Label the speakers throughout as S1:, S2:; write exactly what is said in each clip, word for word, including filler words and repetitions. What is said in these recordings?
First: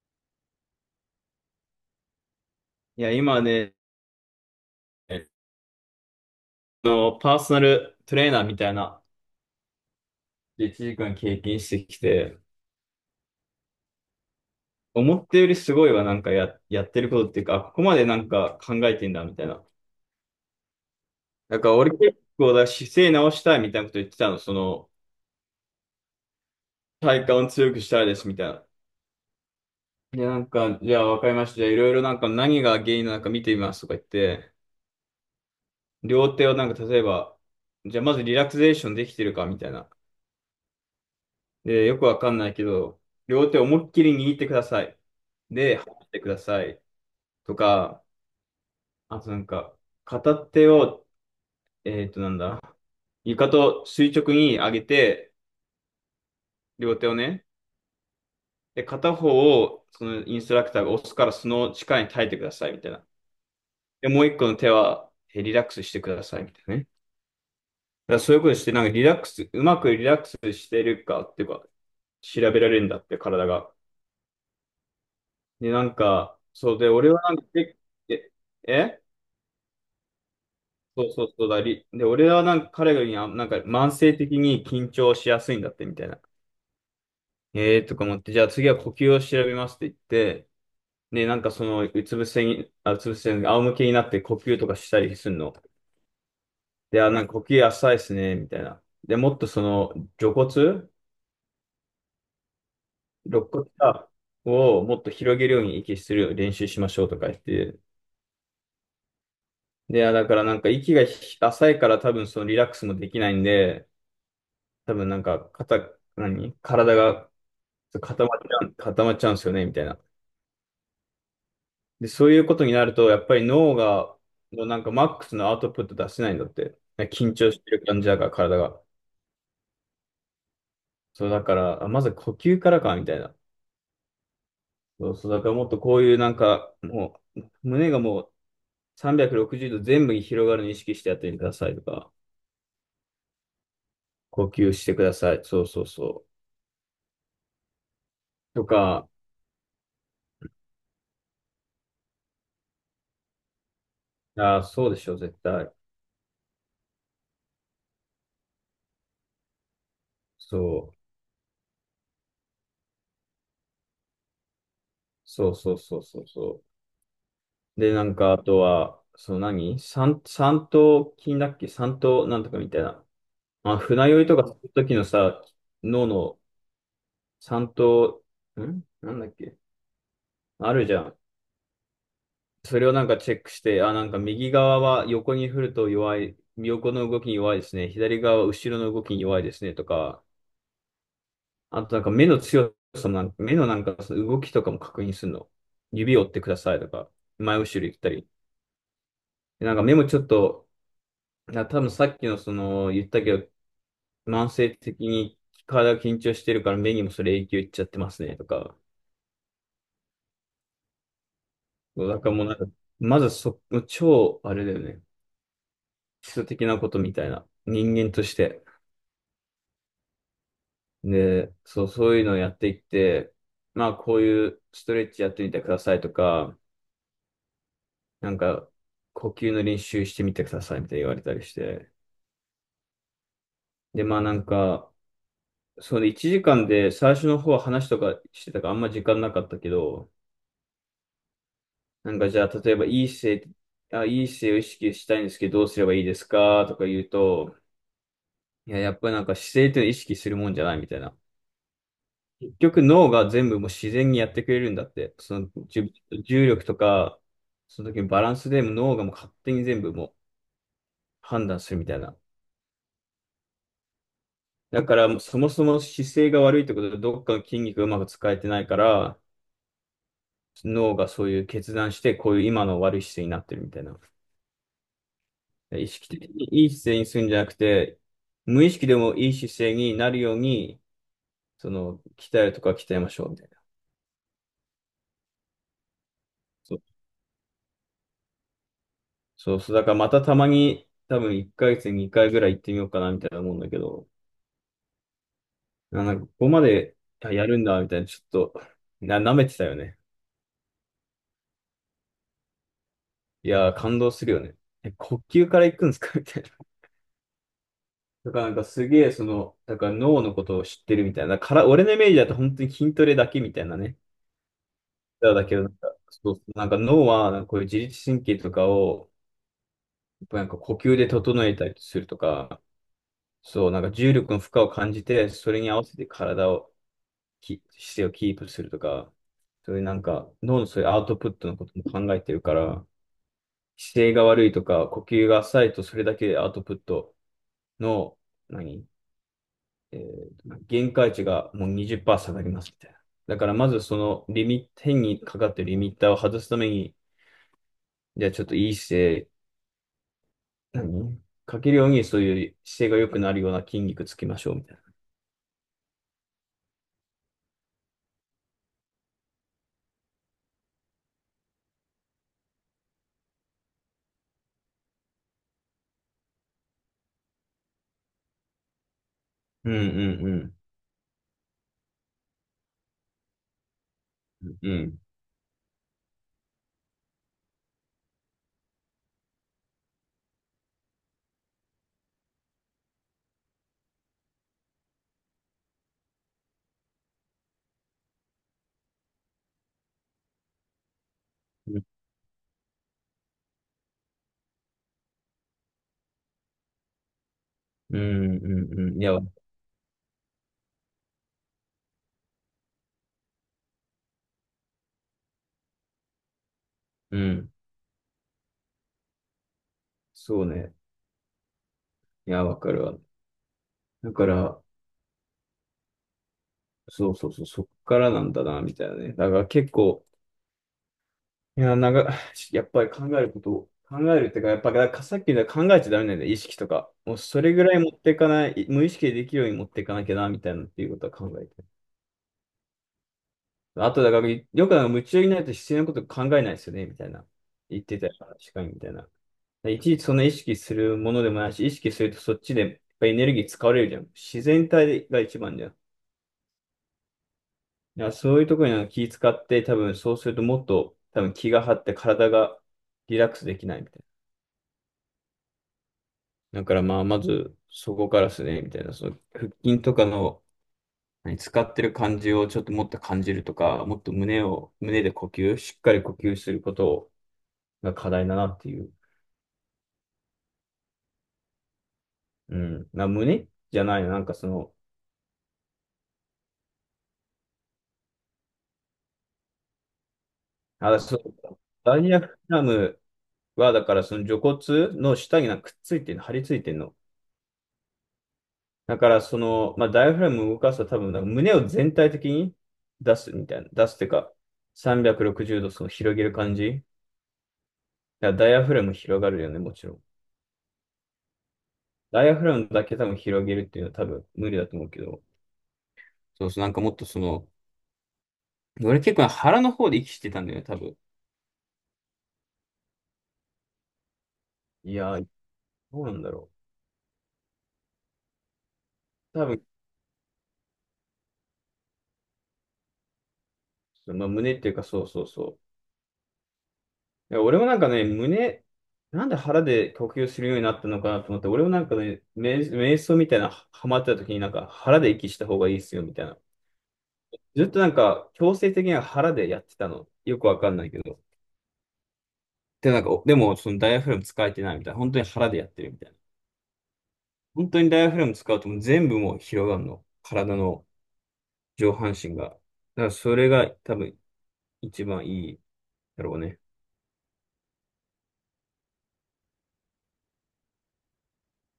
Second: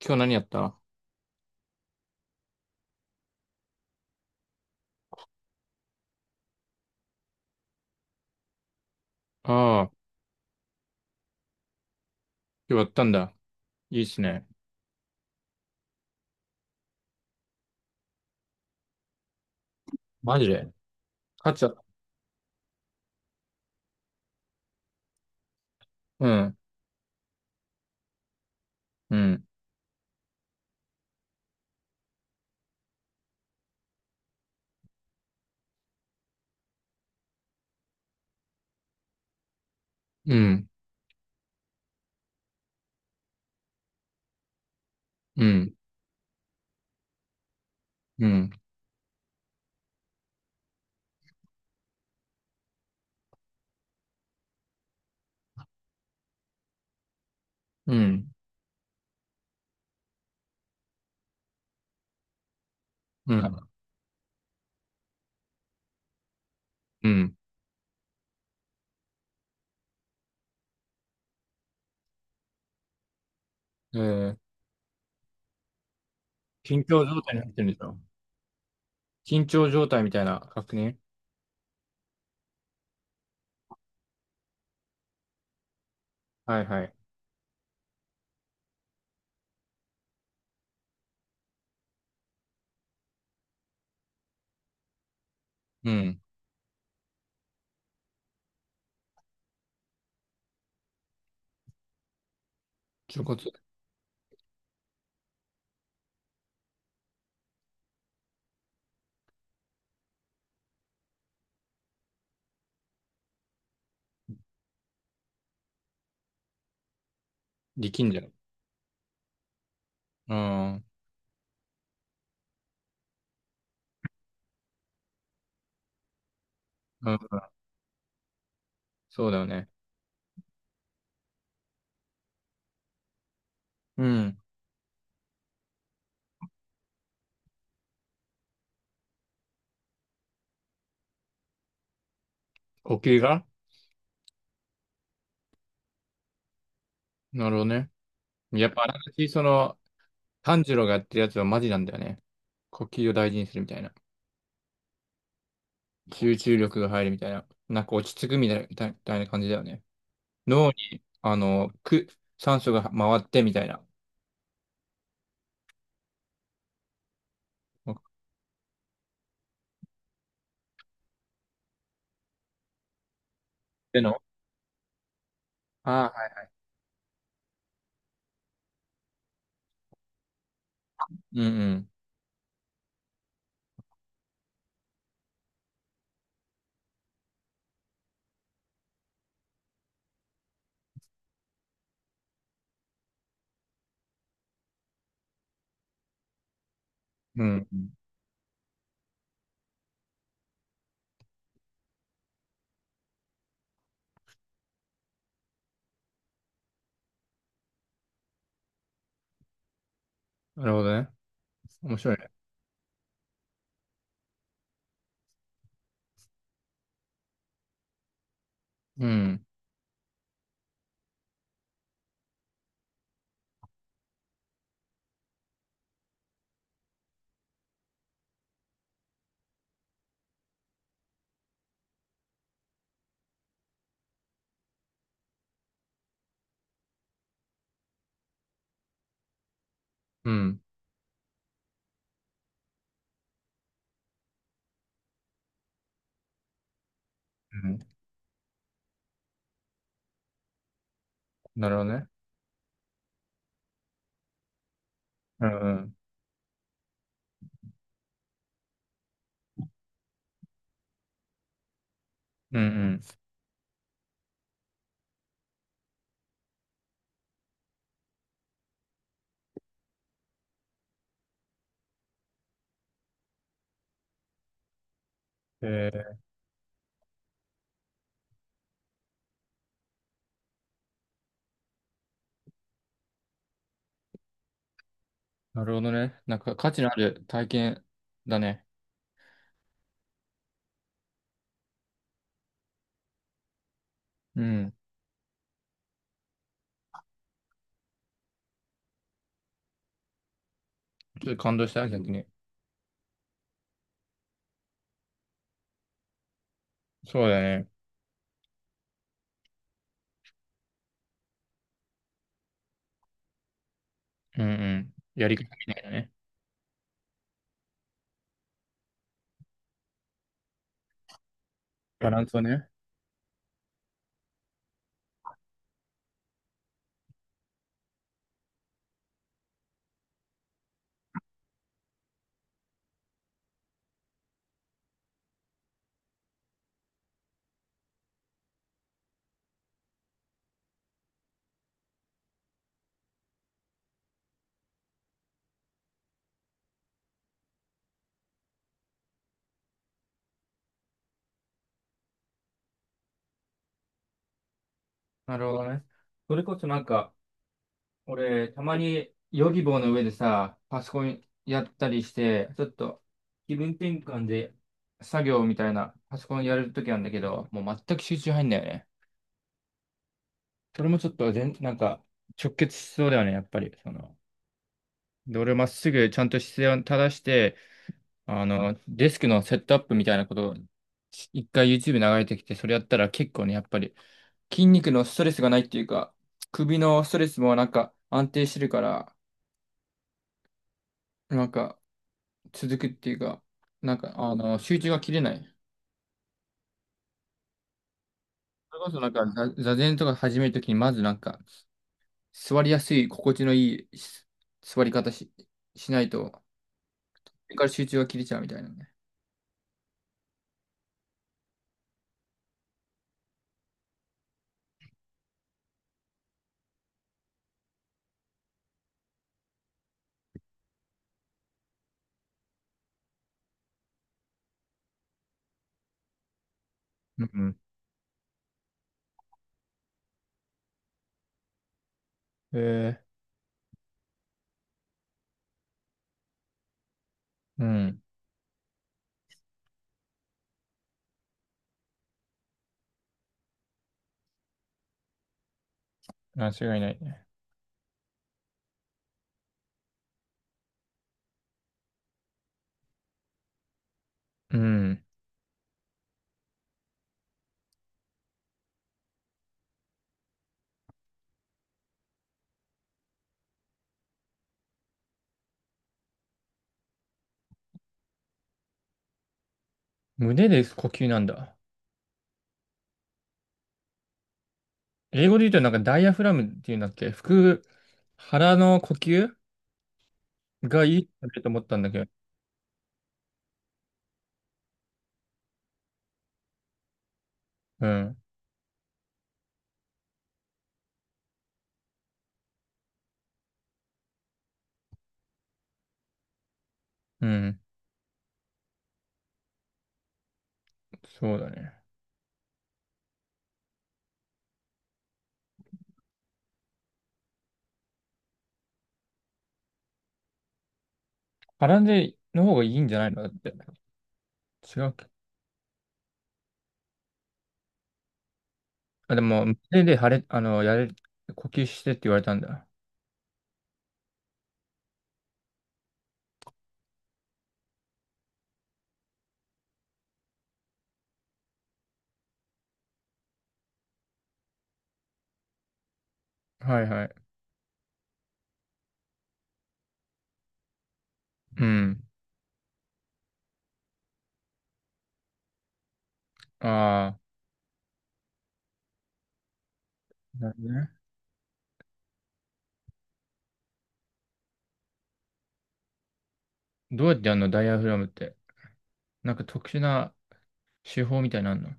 S1: 今日何やったあ
S2: いや、今ね、あの、パーソナルトレーナーみたいな、
S1: あー、
S2: いちじかん経験してきて、
S1: 今日やったんだ。いいっすね。
S2: 思ったよりすごいわ。なんかや、やってることっていうか、あここまでなんか考えてんだ、みたいな。
S1: マジで。勝っ
S2: なん
S1: ちゃっ
S2: か
S1: た。
S2: 俺結構だ、姿勢直したいみたいなこと言ってたの。その、
S1: うん、
S2: 体幹を強くしたいです、みたいな。
S1: うん、
S2: で、なんか、じゃあわかりました。じゃあいろいろなんか何が原因なのか見てみますとか言って、両手をなんか例えば、じゃあまずリラクゼーションできてるか、みたいな。
S1: うん、
S2: で、よくわかんないけど、両手思いっきり握ってください。
S1: うん、
S2: で、離してください。とか、
S1: うん、
S2: あとなんか、片手を、えっとなんだ、床と垂直に上げて、両手をね、
S1: うん、
S2: で、片方をそのインストラクターが押すからその力に耐えてくださいみたいな。
S1: うん、
S2: で、もう一個の手は、えリラックスしてくださいみたいなね。
S1: うん。
S2: だからそういうことして、なんかリラックス、うまくリラックスしてるかっていうか、調べられるんだって体が。
S1: えー、
S2: で、なんか、そう
S1: 緊
S2: で、
S1: 張
S2: 俺は
S1: 状
S2: な
S1: 態
S2: ん
S1: に
S2: か、
S1: なってるんでしょ？
S2: え、え
S1: 緊張状態みたいな確認。
S2: そうそうそうだり。で、俺はなんか彼がにあなんか慢性的に緊張しやすいんだってみたいな。
S1: はいはい。
S2: えーとか思って、じゃあ次は呼吸を調べますって言って、で、なんかその、うつ伏せに、あ、うつ伏せに、仰向けになって呼吸とかしたりするの。
S1: うん。
S2: で、あ、なんか呼吸浅いですね、みたいな。で、もっとその、除骨
S1: ちょこ。
S2: 肋骨かをもっと広げるように息する練習しましょうとか言って。で、あ、だからなんか息がひ浅いから多分そのリラックスもできないんで、多分なんか肩、何体が
S1: で
S2: そう
S1: きんじゃ
S2: 固
S1: ん。
S2: まっちゃう、固まっちゃうんですよね、みたいな。
S1: うん、うん、
S2: で、そういうことになると、やっぱり脳が、のなんかマックスのアウトプット出せないんだって。緊張してる感じだから、体が。
S1: そうだよね。
S2: そう、だから、あまず呼吸からか、みたいな。
S1: うん。
S2: そうそう、だからもっとこういうなんか、もう、胸がもうさんびゃくろくじゅうど全部に広がるのを意識してやってみてくださいとか、
S1: 呼吸が。
S2: 呼吸してください。そうそうそ
S1: なるほどね。
S2: う。と
S1: やっぱあなが
S2: か、
S1: ち、その、炭治郎がやってるやつはマジなんだよね。呼吸を大事にするみたいな。
S2: ああ、そうでしょ、絶対。
S1: 集中力が入るみたいな。なんか落ち着くみたいな、みたいな感じだよね。脳
S2: そう、
S1: に、あの、く、酸素が回ってみたいな。
S2: そうそうそうそうそう。で、なんか、あとは、その何三、三頭筋だっけ三頭なんとかみたいな。まあ、
S1: で
S2: 船
S1: の。
S2: 酔いとかするときのさ、
S1: あ
S2: 脳
S1: あー、
S2: の
S1: は
S2: 三頭、んなんだっけあるじゃん。
S1: い。うん
S2: それをなんかチェックして、あ、なんか右側は横に振ると弱い、横の動きに弱いですね。左側は後ろの動きに弱いですね。とか、あとなんか目の強さもなんか、目のなんかその動きとかも確認するの。指を折ってくださいとか、
S1: う
S2: 前
S1: ん。う
S2: 後ろ
S1: ん。
S2: 行ったり。でなんか目もちょっと、な、多分さっきのその言ったけど、慢性的に体が緊張してるから目にもそれ影響いっちゃってますねとか、
S1: なるほどね。面白い
S2: だか
S1: ね。
S2: らもうなんか、まずそ、超あれだよね、基礎的なことみたいな、人間として。
S1: うん。
S2: で、そう、そういうのをやっていって、まあこういうストレッチやってみてくださいとか、なんか呼吸の練習してみてくださいみたいに言われたりして。で、まあなんか、そのいちじかんで最初の方は話とかしてたからあんま時間なかったけど、
S1: うん。
S2: なんかじゃあ、例えば、いい姿勢、あ、いい姿勢を意識したいんですけど、どうすればいいですかとか言うと、
S1: うん。
S2: いや、やっぱりなんか姿勢っていうのは意識するもんじゃないみたいな。
S1: なるほどね。
S2: 結局脳が全部もう自然にやってくれるんだって。そ
S1: う
S2: の
S1: んう
S2: 重
S1: ん。
S2: 重力とか、その時のバランスでも脳がもう勝手に全部もう判断するみたいな。
S1: うん
S2: だからもうそもそも姿勢が悪いってことで、どっかの筋肉がうまく使えてないから、脳がそういう決断して、こういう今の悪い姿勢になってるみたいな。
S1: うん。
S2: 意
S1: え
S2: 識
S1: ー、
S2: 的にいい姿勢にするんじゃなくて、無意識でもいい姿勢になるように、その、鍛えるとか鍛えましょうみたいな。
S1: なるほどね。なんか価
S2: そ
S1: 値
S2: う、
S1: のある体験だね。
S2: そうそう、だからまたたまに、多分いっかげつににかいぐらい行ってみようかなみたいな思うんだけど、
S1: うん。
S2: あなんかここまであやるんだみたいな、ちょっと、な、舐めてたよね。
S1: ちょっと感動した、逆に。
S2: いやー、感動するよね。え、呼吸から行くんですかみたいな。
S1: そうだね。
S2: だからなんかすげえ、その、だから脳のことを知ってるみたいな。から、俺のイメージだと本当に筋トレだけみたいなね。
S1: うんうん。や
S2: だ
S1: り方
S2: だけど、な
S1: み
S2: ん
S1: たいな
S2: か、
S1: ね。
S2: そう、なんか脳は、こういう自律神経とかを、なんか呼吸で整えたりする
S1: バ
S2: と
S1: ランスを
S2: か、
S1: ね。
S2: そう、なんか重力の負荷を感じて、それに合わせて体をき、姿勢をキープするとか、そういうなんか、脳のそういうアウトプットのことも考えてるから、姿勢が悪いとか、呼吸が浅いと、それだけでアウトプットの、何えー限界値がもうにじゅっパーセント下がりますみたいな。だからまずそのリミット、変にかかってるリミッターを外すために、じゃあちょっといい姿勢何かけるようにそういう姿勢が良くなるような筋肉つきましょうみたいな。
S1: なるほどね。それこそなんか、俺、たまにヨギボーの上でさ、パソコンやったりして、ちょっと気分転換で作業みたいなパソコンやるときなんだけど、もう全く集中入んないよね。
S2: うんうん
S1: それもちょっと全、なんか直結しそうだよね、やっぱり。その、
S2: うん。うん。
S1: で、俺まっすぐちゃんと姿勢を正して、あの、デスクのセットアップみたいなことを一回 YouTube 流れてきて、それやったら結構ね、やっぱり筋肉のストレスがないっていうか、首のストレスもなんか安定してるから、なんか、続くっていうか、なんか、あの、集中が切れない。
S2: うんう
S1: そ
S2: ん
S1: れこ
S2: う
S1: そ
S2: ん。い
S1: なん
S2: や、
S1: か、座座禅とか始めるときに、まずなんか、座りやすい、心地のいいし座り方し、しないと、そ
S2: うん。
S1: れから集中が切れちゃうみたいなね。
S2: そうね。いや、わかるわ。だから、そうそうそう、そっからなんだな、みたいなね。だから結構、いや、なんか、やっぱり考えることを、考えるってか、やっぱ、だからさっき言った考えちゃダメなんだよね、意識とか。もう
S1: うん
S2: そ
S1: う
S2: れ
S1: ん。
S2: ぐらい持っていかない、無意識でできるように持っていかなきゃな、みたいなっていうことは考えて
S1: え
S2: あと、だから、よくなんか夢中になると必要なこと考えないですよね、みたいな。
S1: ー、う
S2: 言って
S1: ん。
S2: たよ確かに、みたいな。いちいちそんな意識するものでもないし、意識するとそっちでやっぱエネルギー使われるじゃん。自然体が一番じゃん。
S1: 間違いないね。
S2: いや、そういうところになんか気使って、多分そうするともっと多分気が張って体がリラックスできないみたい
S1: うん。
S2: な。だからまあ、まずそこからですね、みたいな。その腹筋とかの何使ってる感じをちょっともっと感じるとか、もっと胸を、胸で呼吸、しっかり呼吸することが課題だなっていう。
S1: 胸で呼吸なんだ。
S2: うん。な、胸じゃないの。なんかその、
S1: 英語で言うとなんかダイアフラムっていうんだっけ腹、腹の呼吸がい
S2: あ、
S1: い
S2: そう。
S1: と思ったんだけ
S2: ダ
S1: ど。
S2: イアフラムは、だからその除骨の下になんかくっついてるの、張り付いてるの。
S1: うん。
S2: だからその、まあ、ダイアフラムを動かすと多分、なんか胸を全体的に出すみたいな。出すっていうか、さんびゃくろくじゅうどその広げる感じ。
S1: うん。
S2: だからダイアフラム広がるよね、もちろん。
S1: そうだね。
S2: ダイアフラムだけ多分広げるっていうのは多分無理だと思うけど。そうそう、なんかもっとその、俺結構腹の方で息してたんだよね、多分。
S1: 腹での方がいいんじゃないのだって。違うっ
S2: い
S1: け？
S2: やー、どうなんだろ
S1: あ、で
S2: う。
S1: も、
S2: 多分、
S1: 胸で腫れ、あの、やれ、呼吸してって言われたんだ。
S2: まあ、胸っていうか、そうそうそう。いや俺もなんかね、胸、なんで腹で呼吸するようになったのかなと思って、俺もなんかね、瞑、瞑想みたいな、ハマってた時になんか腹で息した方がいいっすよ、みたいな。
S1: はいはい。
S2: ずっとなんか、強制的には腹でやってたの。よくわかんないけど。
S1: うん。
S2: で、なんか、おでも、そのダイヤフラム使えてないみたいな。本当に腹でやってるみたいな。
S1: あ
S2: 本当にダイヤフラム使うともう全部もう広がるの。
S1: あ、なる
S2: 体
S1: ほど
S2: の
S1: ね。
S2: 上半身が。だからそれが多分一番いいだろうね。
S1: どうやってやるのダイヤフラムって？なんか特殊な手法みたいなのあんの？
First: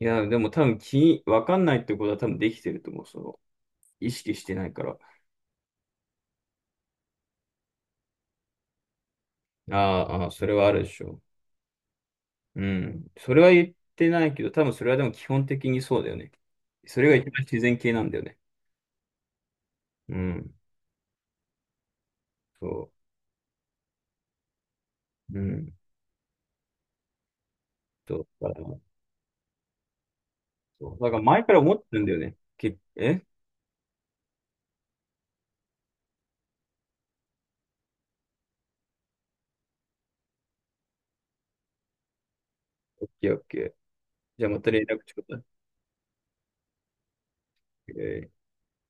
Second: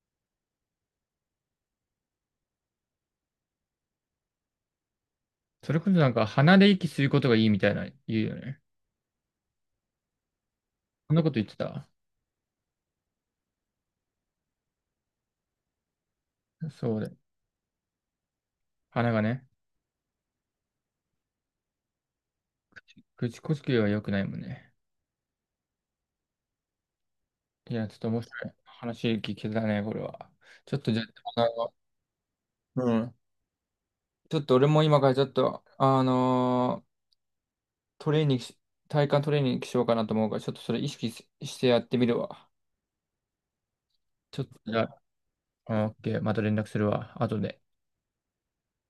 S2: いや、でも多分気、わかんないってことは多分できてると思う。その、意識してないから。
S1: それこそなんか鼻で息することがいいみたいな言うよね。
S2: ああ、ああそれはあるでし
S1: そん
S2: ょ
S1: なこと言ってた？
S2: う。うん。それは言ってないけど、多分それはでも基本的にそうだよね。
S1: そう
S2: そ
S1: だ
S2: れ
S1: よ。
S2: が一番自然系なんだよね。
S1: 鼻がね。
S2: うん。そ
S1: 口呼吸は良くないもんね。
S2: う。うん。
S1: いや、ちょっと
S2: そ
S1: 面
S2: う。
S1: 白い
S2: だから、
S1: 話聞けたね、これは。ちょっと
S2: そ
S1: じゃ
S2: う
S1: あ、
S2: だから前から思ってるんだよね。け、
S1: あの、うん。
S2: え
S1: ちょっと俺も今からちょっと、あのートレーニングし、体幹トレーニングしようかなと思うから、ちょっとそれ意識ししてやってみるわ。
S2: オッケーオッケー。
S1: ちょ
S2: じ
S1: っ
S2: ゃあ
S1: と
S2: また
S1: じ
S2: 連
S1: ゃ
S2: 絡ちょうだい。
S1: あ、オッケー、また連絡するわ、後で。
S2: えー